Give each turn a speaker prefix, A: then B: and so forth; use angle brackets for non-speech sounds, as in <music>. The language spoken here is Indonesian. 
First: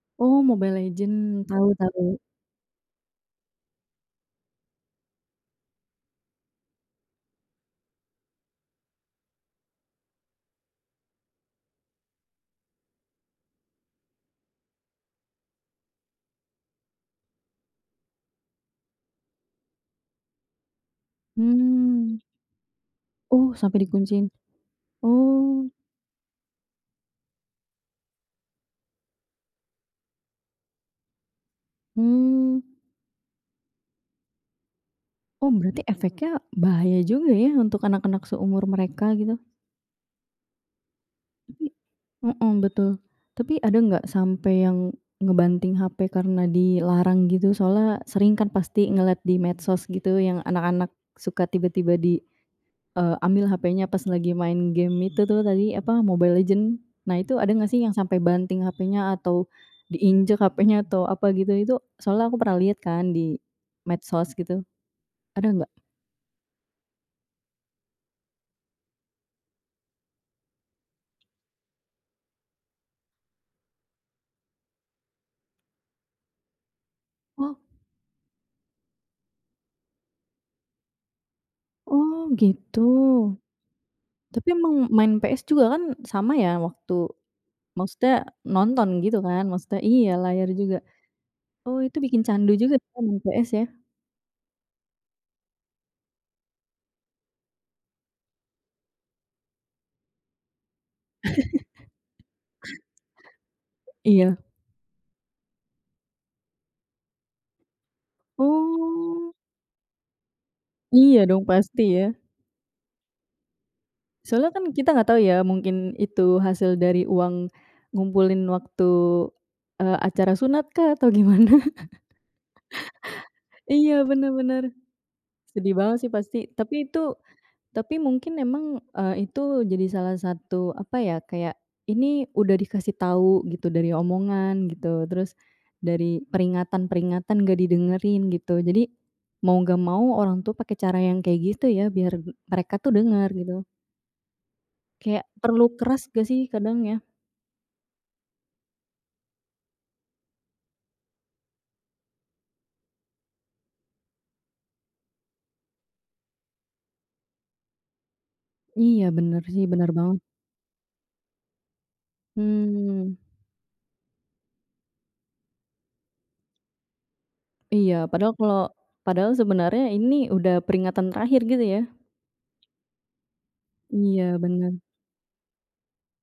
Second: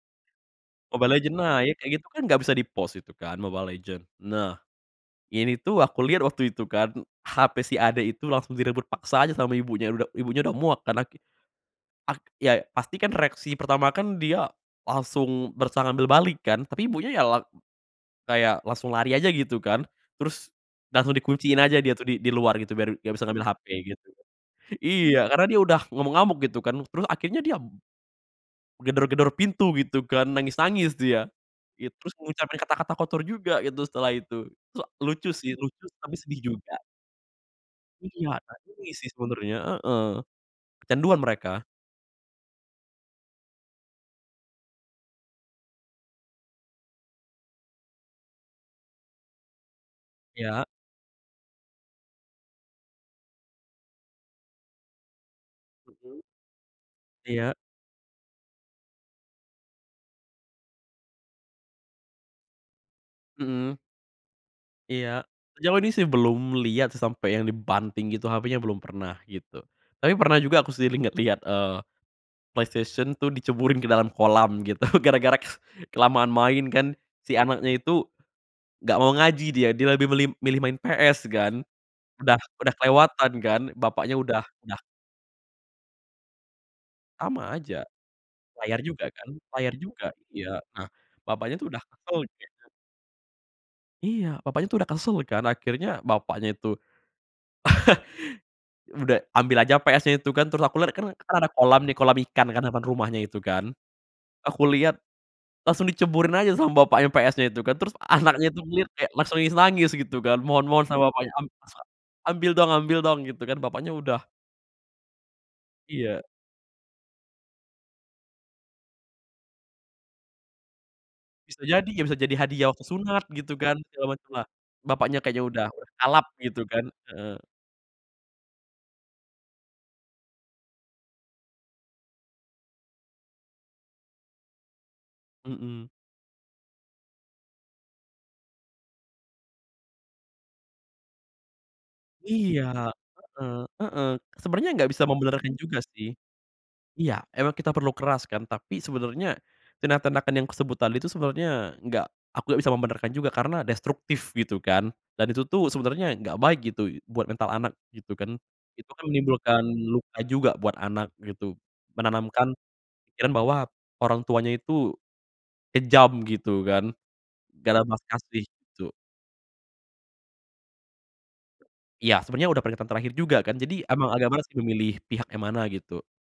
A: Oh, Mobile
B: Mobile Legends
A: Legends. Tahu
B: naik. Kayak gitu,
A: tahu.
B: kan, gak bisa di-pause itu, kan, Mobile Legends. Nah, ini tuh, aku liat waktu itu, kan, HP si adek itu langsung direbut paksa aja sama ibunya uda ibunya udah muak karena ki ak ya, pasti, kan, reaksi pertama, kan, dia langsung berusaha ngambil balik, kan, tapi ibunya, ya, lag kayak langsung lari aja gitu, kan. Terus, langsung dikunciin aja dia, tuh di
A: Mmm.
B: di luar, gitu biar gak bisa ngambil
A: Oh,
B: HP,
A: sampai
B: gitu.
A: dikunciin.
B: Iya, karena dia
A: Oh.
B: udah ngamuk-ngamuk gitu kan. Terus akhirnya dia gedor-gedor pintu gitu, kan. Nangis-nangis dia. It terus ngucapin
A: Mmm.
B: kata-kata kotor juga gitu setelah itu. Sa lucu
A: Oh,
B: sih,
A: berarti
B: lucu, tapi
A: efeknya
B: sedih juga.
A: bahaya juga, ya, untuk
B: Iya.,
A: anak-anak
B: <unintelligible>
A: seumur mereka,
B: sih,
A: gitu.
B: sebenarnya, heeh. Kecanduan mereka.
A: Tapi mhm, betul. Tapi ada nggak sampai yang ngebanting HP karena dilarang, gitu? Soalnya sering kan pasti ngeliat di medsos, gitu, yang
B: Iya.
A: anak-anak suka tiba-tiba di, eee, ambil HP-nya pas lagi main game, itu, tuh, tadi, apa,
B: Mhm.
A: Mobile Legends. Nah, itu ada
B: Iya.
A: nggak sih yang sampai banting HP-nya atau diinjek HP-nya atau apa, gitu, itu soalnya aku pernah lihat, kan, di
B: Mhm.
A: medsos, gitu,
B: Iya.
A: ada gak?
B: Sejauh ini, sih, belum liat sih sampe yang dibanting gitu HP-nya, belum pernah, gitu. Tapi pernah juga aku sendiri ngeliat-liat, eee, PlayStation tuh diceburin ke dalam kolam gitu gara-gara ke kelamaan main, kan. Si
A: Oh.
B: anaknya itu gak mau ngaji dia. Dia lebih milih milih main PS, kan.
A: Oh,
B: Udah udah
A: gitu.
B: kelewatan, kan. Bapaknya udah
A: Tapi emang
B: dah
A: main PS juga, kan, sama, ya, waktu
B: Sama aja.
A: maksudnya
B: Layar
A: nonton,
B: juga,
A: gitu,
B: kan.
A: kan,
B: Layar
A: maksudnya
B: juga.
A: iya, layar
B: Iya,
A: juga.
B: heeh, bapaknya tuh
A: Oh,
B: udah
A: itu
B: kesel
A: bikin candu
B: kayaknya.
A: juga, ya, main PS ya.
B: Iya. Papanya itu udah kesel, kan. Akhirnya bapaknya itu <chuckles> udah ambil aja PS-nya itu, kan. Terus aku liat, kan kan, ada kolam nih, kolam
A: <chuckles>
B: ikan, kan, depan rumahnya itu, kan.
A: Iya.
B: Aku liat, langsung diceburin aja sama bapaknya PS-nya itu, kan. Terus, anaknya itu ngeliat kayak
A: Oh.
B: langsung nangis-nangis gitu kan. Mohon-mohon sama
A: Iya,
B: bapaknya,
A: dong.
B: am a
A: Pasti, ya.
B: "Ambil dong ambil dong." Gitu, kan. Bapaknya udah
A: Soalnya, kan, kita enggak tahu, ya, mungkin
B: Iya.
A: itu hasil dari uang ngumpulin waktu, eee, acara sunat, kah, atau gimana?
B: Bisa jadi, ya, bisa jadi hadiah waktu sunat
A: <chuckles>
B: gitu, kan,
A: Iya,
B: segala macem,
A: benar
B: lah.
A: benar.
B: Bapaknya kayaknya udah
A: Sedih banget, sih,
B: kalap
A: pasti.
B: gitu, kan.
A: Tapi itu
B: Heeh.
A: tapi mungkin memang, eee, itu jadi salah satu, apa, ya? Kayak, ini udah dikasih tahu gitu dari omongan, gitu. Terus
B: Mhm.
A: dari peringatan-peringatan gak didengerin, gitu. Jadi, mau gak mau orang tua, pakai cara yang kayak gitu, ya, biar
B: Iya.
A: mereka, tuh, denger,
B: Heeh
A: gitu.
B: heeh. Sebenernya gak bisa
A: Kayak
B: membenarkan
A: perlu
B: juga,
A: keras,
B: sih.
A: gak, sih? Kadang, ya.
B: Iya, emang kita perlu keras, kan, tapi sebenernya tindak-tindakan yang kusebut tadi itu, sebenernya gak aku nggak bisa membenarkan juga. Karena destruktif gitu, kan, dan itu, tuh, sebenernya gak baik, gitu, buat mental anak gitu, kan. Itu, kan,
A: Iya, benar,
B: menimbulkan
A: sih. Benar
B: luka
A: banget.
B: juga buat anak, gitu. Menanamkan
A: Mmm.
B: pikiran bahwa orang tuanya itu kejam gitu, kan. Gak ada
A: Iya,
B: belas
A: padahal
B: kasih,
A: kalau
B: gitu.
A: padahal sebenarnya ini udah peringatan terakhir, gitu, ya?
B: Iya. Sebenernya udah peringatan terakhir juga, kan. Jadi emang agak
A: Iya,
B: malas, sih,
A: benar.
B: memilih pihak yang mana, gitu.